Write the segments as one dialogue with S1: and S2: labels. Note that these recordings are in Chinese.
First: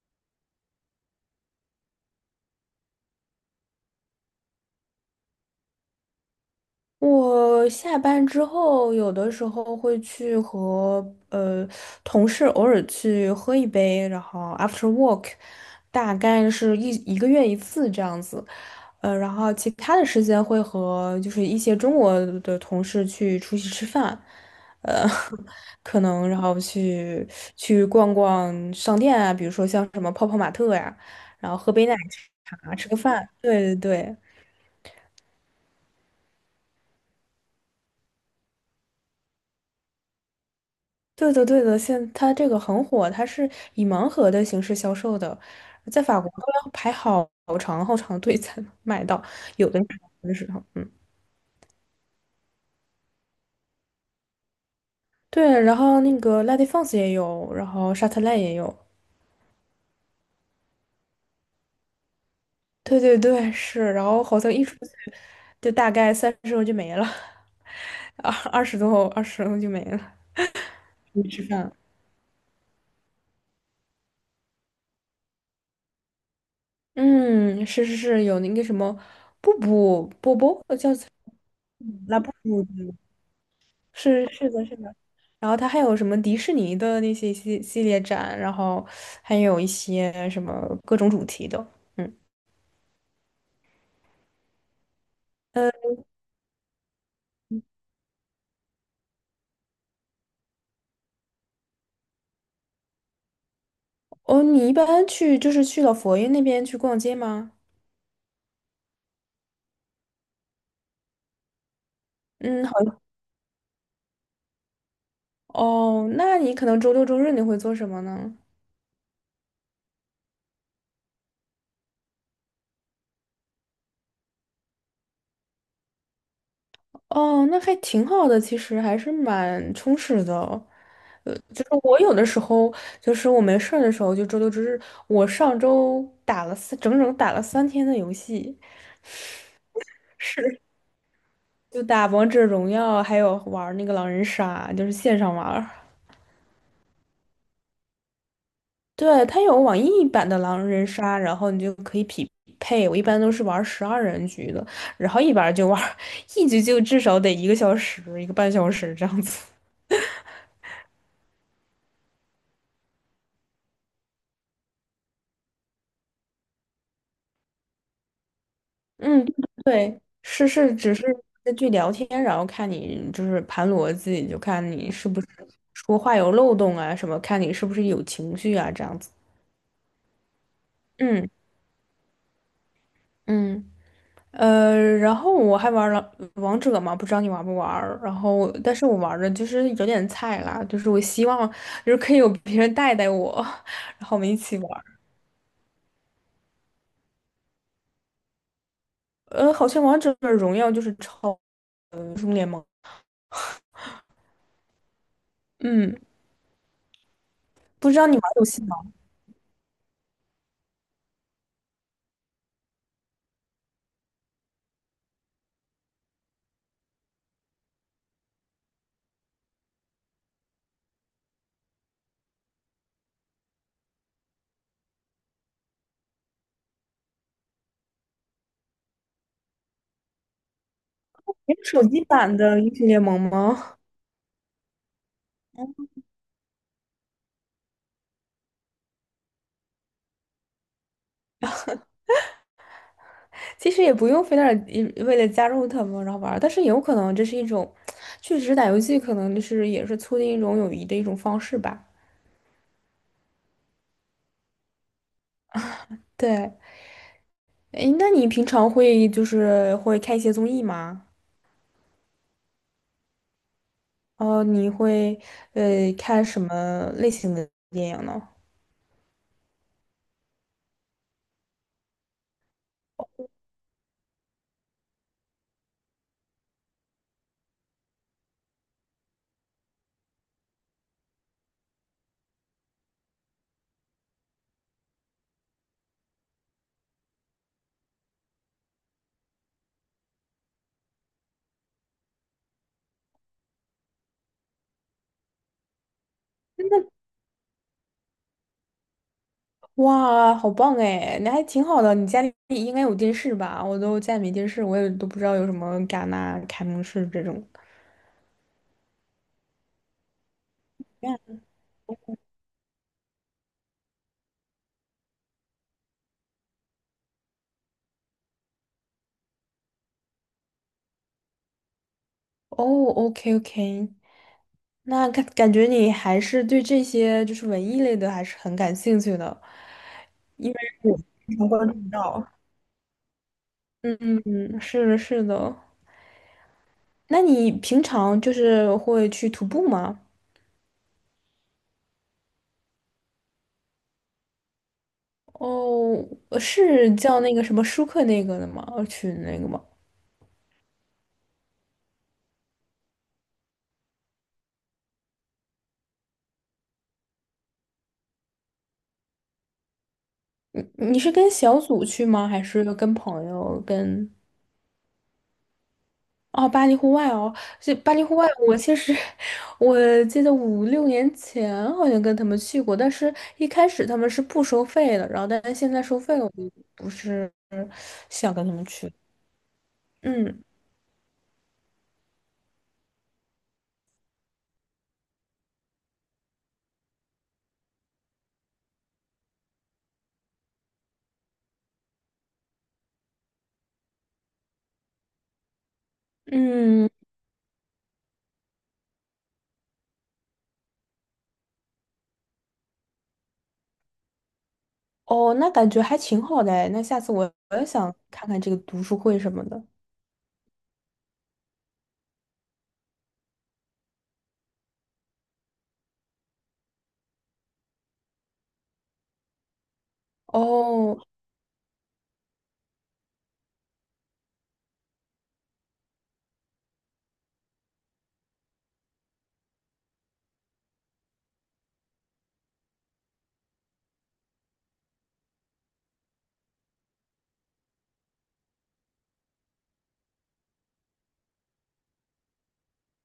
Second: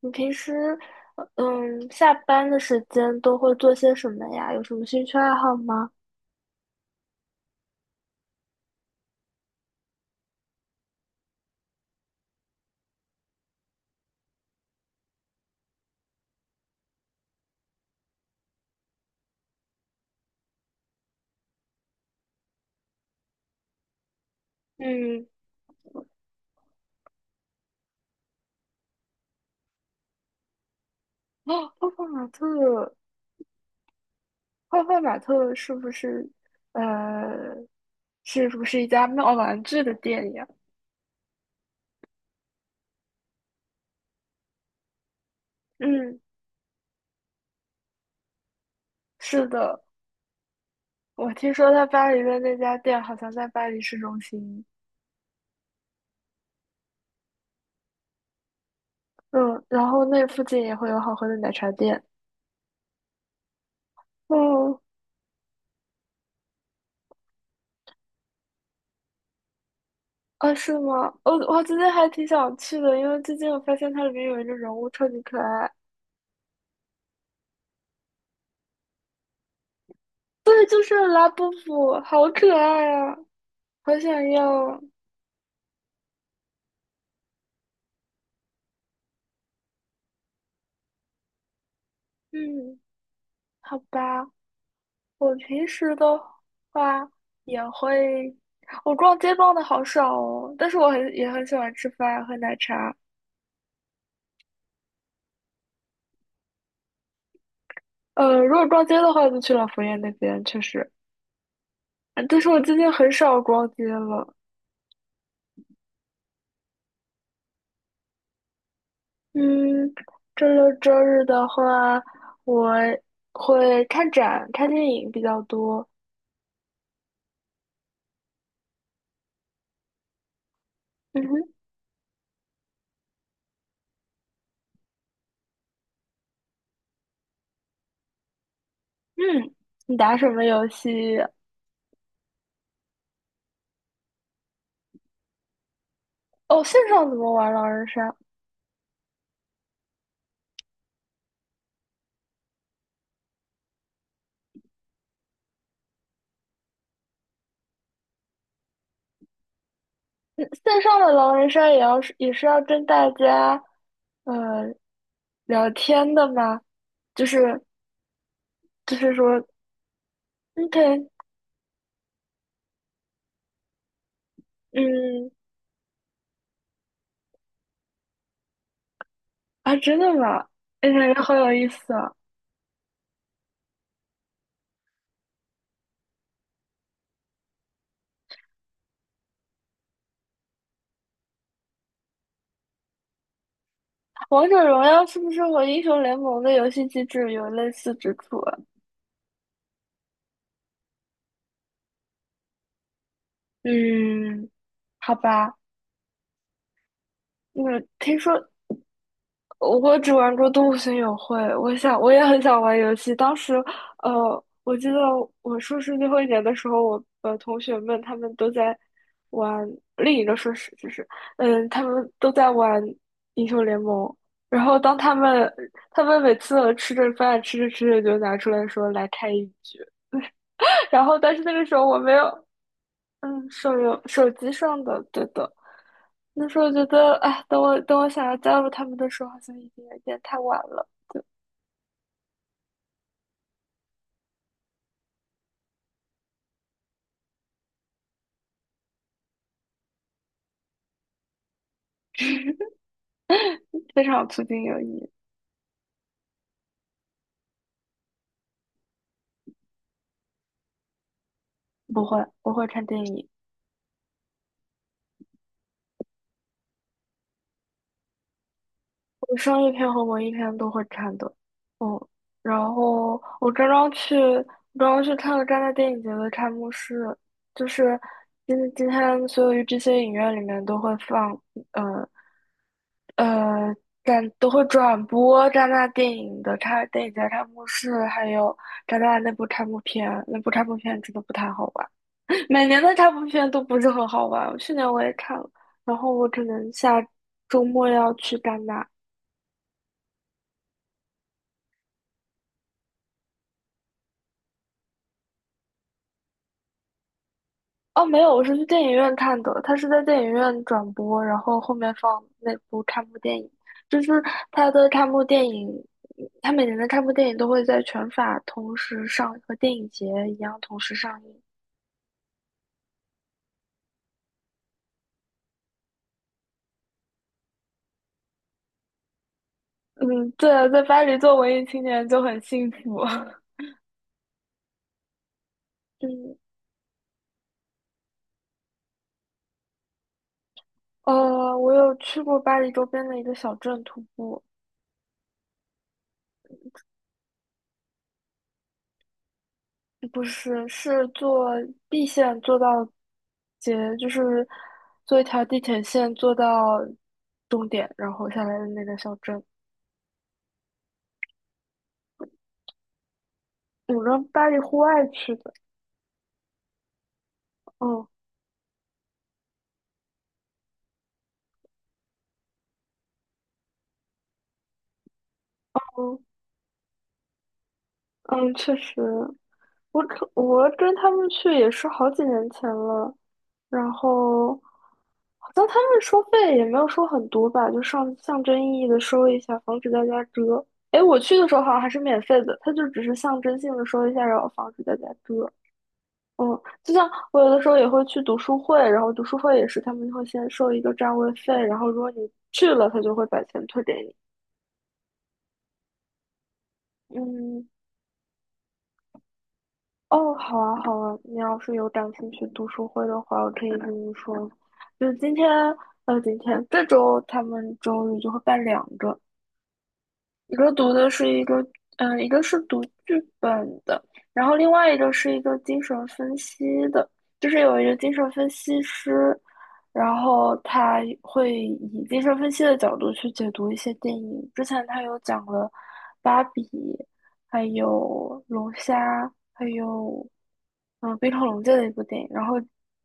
S1: 你平时，下班的时间都会做些什么呀？有什么兴趣爱好吗？
S2: 我下班之后，有的时候会去和呃同事偶尔去喝一杯，然后 after work，大概是一个月一次这样子。然后其他的时间会和就是一些中国的同事去出去吃饭，呃，
S1: 嗯。
S2: 可能然后去逛逛商店啊，比如说像什么泡泡玛特呀，然后
S1: 哦，
S2: 喝杯
S1: 泡
S2: 奶
S1: 泡玛
S2: 茶，吃
S1: 特，
S2: 个饭。对对对。
S1: 泡泡玛特是不是，呃，是不是一家卖玩具的店呀？
S2: 对的，对的，现它这个很火，它是以盲盒的形式销售的，在
S1: 嗯，
S2: 法国都要排好长好长的队才能买到，
S1: 是
S2: 有的
S1: 的，
S2: 的真是嗯，
S1: 我听说在巴黎的那家店好像在巴黎市中心。
S2: 对，然后那个 La d é f e n s 也有，然后沙特赖也有，
S1: 嗯，然后那附近也会有好喝的奶茶店。
S2: 对对对，是，然后好像一出
S1: 哦，
S2: 去就大概30欧就没了，二十多欧，20欧就没了，
S1: 啊，是吗？
S2: 出去
S1: 我
S2: 吃
S1: 我
S2: 饭了
S1: 今天还挺想去的，因为最近我发现它里面有一个人物超级可爱。
S2: 嗯，是是是，有那个什么布布波
S1: 对，
S2: 波，
S1: 就
S2: 叫
S1: 是拉布布，好可爱啊，好
S2: 是
S1: 想
S2: 是的，
S1: 要
S2: 是
S1: 啊。
S2: 的。然后它还有什么迪士尼的那些系列展，然后还有一些什么各种主题的。嗯，
S1: 嗯，好吧，我平
S2: 呃，
S1: 时的话也会，我逛街逛的好少哦，但是我很也很喜欢吃饭喝奶茶。
S2: 哦，你一般去就是去老佛爷那边去逛街吗？
S1: 如果逛街的话，就去老佛爷那边，确实。但是我
S2: 嗯，
S1: 最近
S2: 好。
S1: 很少逛街了。
S2: 哦，那你可能周六周日你会做什么呢？
S1: 嗯，周六周日的话，我会看展、看电影比较多。
S2: 哦，那还挺好的，其实还是蛮充实的。
S1: 嗯哼。
S2: 就是我有的时候，就是我没事儿的时候，就周六周日，我上周打了整整打了三天的游戏。
S1: 嗯，你打什么
S2: 是，
S1: 游戏？
S2: 就打王者荣耀，还有玩儿那个狼人杀，就是线上玩儿
S1: 哦，线上怎么玩狼人杀？
S2: 对，它有网易版的狼人杀，然后你就可以匹配。我一般都是玩12人局的，然后一玩儿就玩儿 一局就至少得一个小时、一个半小时这样子。
S1: 嗯，线上的狼人杀也要是也是要跟大家，呃，聊天的吗？就是就是
S2: 嗯，
S1: 说
S2: 对，是是，只
S1: ，OK。
S2: 是根据聊天，然后看你就是盘逻辑，就看你是不是
S1: 嗯。
S2: 说话有漏洞啊什么，看你是不是有情绪啊这样子。
S1: 啊，真的吗？哎，感觉
S2: 嗯
S1: 好有意思啊！
S2: 嗯。然后我还玩了王者嘛，不知道你玩不玩儿？然后，但是我玩的就是有点菜啦，就是我希望就是可以有别人带带我，然后我们一
S1: 王
S2: 起
S1: 者
S2: 玩
S1: 荣
S2: 儿。
S1: 耀是不是和英雄联盟的游戏机制有类似之处啊？
S2: 好像王者荣耀就是超英雄联盟，
S1: 嗯，好吧，
S2: 嗯，
S1: 那
S2: 不知道你
S1: 听
S2: 玩游
S1: 说。
S2: 戏吗？
S1: 我只玩过《动物森友会》，我想我也很想玩游戏。当时，我记得我硕士最后一年的时候，我同学们他们都在玩另一个硕士，就是嗯，他们都在玩英雄联盟。然后当他们每次吃着饭吃着吃着就拿出来说来开一局，然后但是那个
S2: 是
S1: 时
S2: 手
S1: 候我
S2: 机
S1: 没
S2: 版
S1: 有，
S2: 的英雄联盟
S1: 嗯，
S2: 吗？
S1: 手游手机上的，对的。那时候觉得，哎，等我想要加入他们的时候，好像已经有点太晚了。
S2: 其实也不用非得一为了加入他们然后玩儿，但是有可能这是一种，确实打游戏可能就是也是促进一种友谊的一种方式吧。
S1: 非常促进友谊。
S2: 对。诶，那你平常会就是会看一些综艺吗？
S1: 不会，我会看电影，
S2: 哦，你会看什么类型的电影呢？
S1: 我商业片和文艺片都会看的。嗯，然后我刚刚去，刚刚去看了戛纳电影节的开幕式，就是今天所有这些影院里面都会放，呃呃，但都会转播戛纳电影的开电影节开幕式，还有戛纳那部开幕片，那部开幕片真的不太好玩。每年的这部片都不是很好玩，去年我也看了，然后我可能下周末要去戛纳。
S2: 哇，好棒哎！那还挺好的。你家里应该有电视吧？我都家里没电视，我也都不知道有什么戛纳、开幕式这种。
S1: 哦，没有，我是去电影院看的，他是在电影院转播，然后后面放那部开幕电影，就是它的开幕电影，他每年的开幕电影都会在全法同时上，和电影节一样同时上映。
S2: 哦，OK OK，那感觉你还是对这些就是文艺类的还是很感兴趣的，
S1: 嗯，对啊，在巴黎做
S2: 非常
S1: 文艺
S2: 关注
S1: 青年就
S2: 到。
S1: 很幸福。
S2: 嗯嗯嗯，是的，是的。
S1: 嗯，
S2: 那你平常就是会去徒步吗？
S1: 我有去过巴黎周边的一个小镇徒步，
S2: 哦，是叫那个什么舒克那个的吗？群那个吗？
S1: 不是，是坐 B 线坐到节，就是坐一条地铁线坐到终点，然后下来的那个小镇。
S2: 你你是跟小组去吗？还是跟朋友
S1: 我
S2: 跟？
S1: 跟巴黎户外去的，
S2: 哦，巴黎户外哦，这巴黎户
S1: 嗯
S2: 外，我其实 我记得5、6年前好像跟他们去过，但是一开始他们是不收费的，然后但是现在收费
S1: 嗯
S2: 了，我就不是想跟
S1: 嗯，
S2: 他们
S1: 确
S2: 去。
S1: 实，我可
S2: 嗯
S1: 我跟他们去也是好几年前了，然后好像他们收费也没有收很多吧，就上象征意义的收一下，防止大家折。哎，我去的时候好像还是免费的，他就只是象征性的收一下，然后防止大家折。嗯，
S2: 嗯，
S1: 就像我有的时候也会去读书会，然后读书会也是他们会先收一个占位费，然后如果你去了，他就会把钱退给你。
S2: 哦，那感觉还挺好的哎那下次我也
S1: 嗯，
S2: 想看看这个读书会什么的。
S1: 哦，好啊，好啊，你要是有感兴趣读书会的话，我可以跟你说。就是今天，今天这周他们周日就会办两个，一个读
S2: 哦，
S1: 的是一个，嗯，一个是读剧本的，然后另外一个是一个精神分析的，就是有一个精神分析师，然后他会以精神分析的角度去解读一些电影。之前他有讲了《芭比》，还有《龙虾》，还有嗯《冰河龙界》的一部电影，然后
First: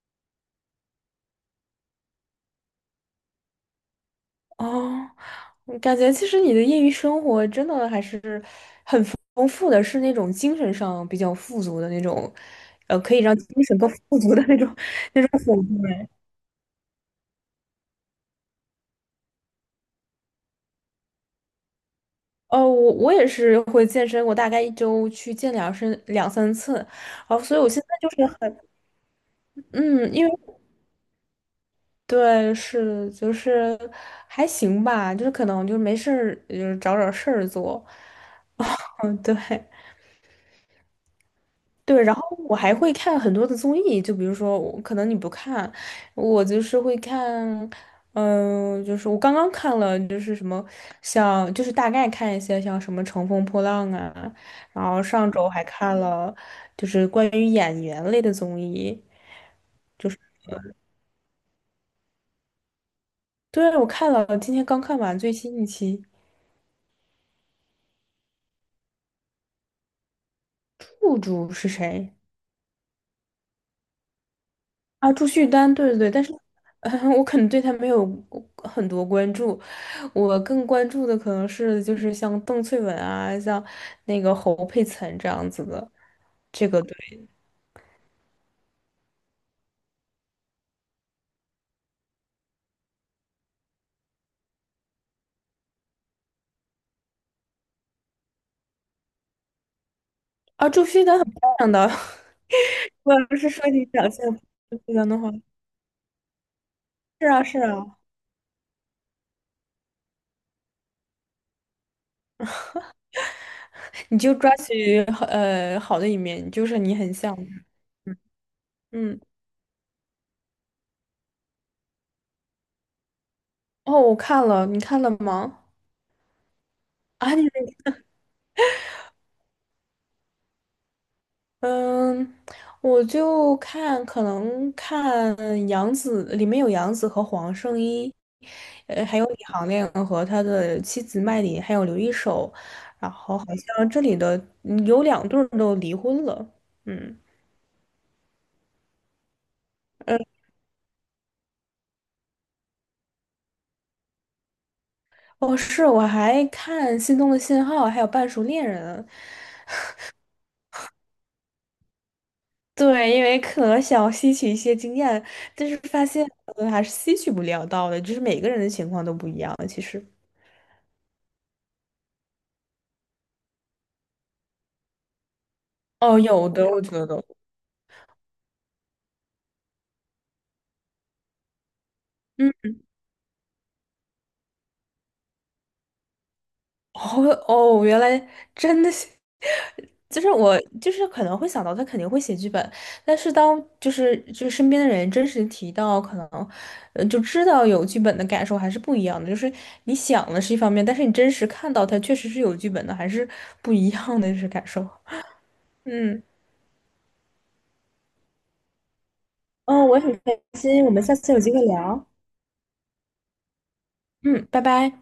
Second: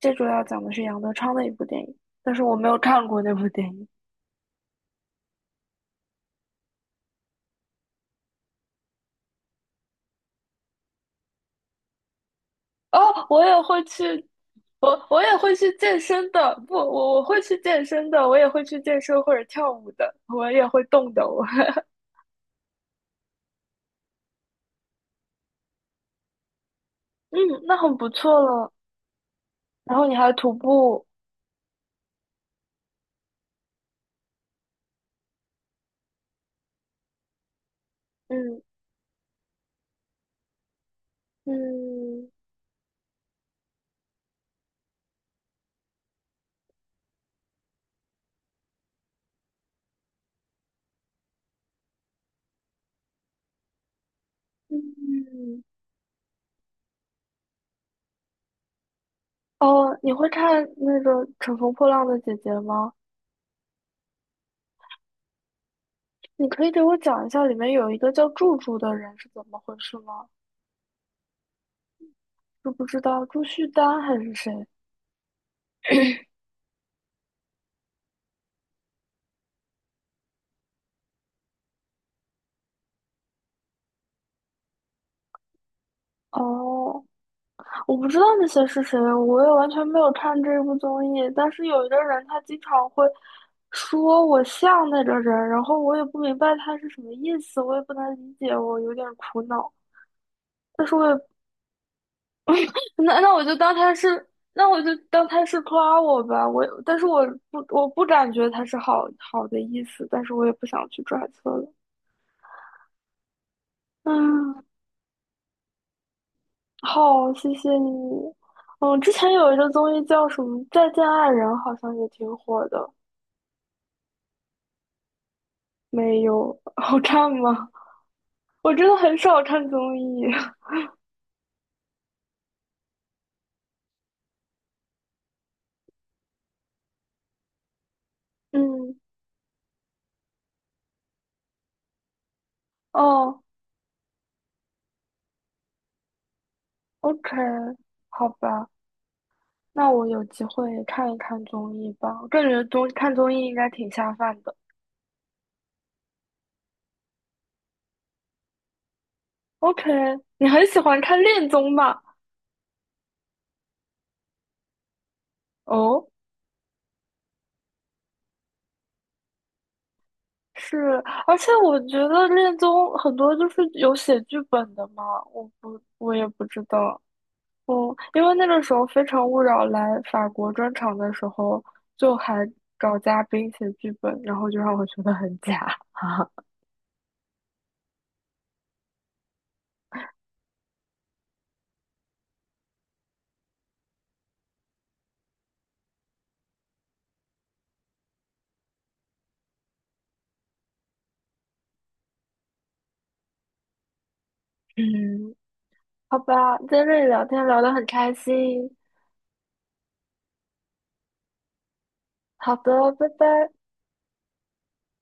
S1: 这周要讲的是杨德昌的一部电影，但是我没有看过那部电影。
S2: 哦，我感觉其实你的业余生活真的还是很丰富的，是那种精神上比较富足的那种，可以
S1: 哦，
S2: 让
S1: 我也
S2: 精神
S1: 会
S2: 更
S1: 去，
S2: 富足的那种
S1: 我 我
S2: 那
S1: 也
S2: 种
S1: 会
S2: 活动
S1: 去健
S2: 哎
S1: 身的，不，我会去健身的，我也会去健身或者跳舞的，我也会动的，我，
S2: 哦，我也是会健身，我大概一周去健身2、3次，哦，
S1: 嗯，
S2: 所以我
S1: 那
S2: 现在
S1: 很不
S2: 就是
S1: 错
S2: 很，
S1: 了。然后
S2: 嗯，
S1: 你
S2: 因
S1: 还
S2: 为
S1: 徒步，
S2: 对，是就是还行吧，就是可能就是没事儿，就是找找事儿做，
S1: 嗯
S2: 嗯，对。对，然后
S1: 嗯
S2: 我还会看很多的综艺，就比如说我，可能你不看，我就是会看，嗯、就是我刚刚看了，就是什么像，就是大概看一些像什么《乘风破浪》啊，然后上周
S1: 嗯，
S2: 还看了就是关于演员类的综艺，
S1: 哦，你会看那个《乘风破浪的姐姐》吗？
S2: 对，我看了，今天刚看完最新一期，
S1: 你可以给我讲一下里面有一个叫祝祝的人是怎么回事吗？
S2: 户主是谁？
S1: 知不知道朱旭丹还是谁？
S2: 啊，朱旭丹，对对对，但是，呃我可能对他没有很多关注，我更关注的可能是就是像邓萃雯啊，像那个侯佩岑这样子的，这个对。
S1: 哦，我不知道那些是谁，我也完全没有看这部综艺。但是有一个人，他经常会说我像那个人，然后我也不明白他是什么意思，我也不能理解，我有点苦恼。
S2: 啊，朱
S1: 但是
S2: 旭
S1: 我
S2: 丹很
S1: 也
S2: 漂亮的，我
S1: 那
S2: 不
S1: 我
S2: 是
S1: 就
S2: 说
S1: 当
S2: 你
S1: 他
S2: 长
S1: 是，
S2: 相，
S1: 那我
S2: 朱旭
S1: 就
S2: 丹的
S1: 当
S2: 话，
S1: 他是夸我吧。但是我
S2: 是啊是
S1: 不
S2: 啊，
S1: 感觉他是好好的意思，但是我也不想去揣测了。
S2: 你就抓
S1: 嗯，
S2: 取好好的一面，就是你很
S1: 好，
S2: 像，
S1: 谢谢你。嗯，之
S2: 嗯，
S1: 前有一个综艺叫什么《再见爱人》，好像也挺火的。
S2: 哦，我看了，你看了吗？
S1: 没有，好看
S2: 啊，你。
S1: 吗？我真的很少看综艺。
S2: 嗯，我就看可能看杨紫，里面有杨紫和黄圣依，
S1: 嗯，
S2: 还有李行亮和他的妻子麦琳，还有刘一手，然后
S1: 哦
S2: 好像这里的嗯有两对儿都离婚了，嗯，
S1: ，OK，好吧，那我有机会看一看综艺吧。我感觉看综艺应该挺下饭的。
S2: 哦，是，我还看《心动的信号》还有《半熟恋人》，
S1: OK，你很喜欢看恋综吧？
S2: 对，因为可能想要吸取一些经验，但是发
S1: 哦，
S2: 现还是吸取不了到的，就是每个人的情况都不一样，其实。
S1: 是，而且我觉得恋综很多就是有写剧本的嘛，我
S2: 哦，
S1: 也不
S2: 有
S1: 知
S2: 的，我觉
S1: 道。
S2: 得。
S1: 哦，因为那个时候《非诚勿扰》来法国专场的时候，就还
S2: 嗯。
S1: 找嘉宾写剧本，然后就让我觉得很假。
S2: 哦哦，原来真的是，就是我就是可能会想到他肯定会写剧本，但是当就是身边的人真实提到，可能就知道有剧本的感受还是不一样的。就是你想的是一方面，但是你真实看到他确实是有剧本的，还是不一样的就是感受。
S1: 嗯，好
S2: 嗯
S1: 吧，在这里聊天聊得很开心。
S2: 嗯，我也很开心，我们下次有机会聊。
S1: 好的，拜拜。
S2: 嗯，拜拜。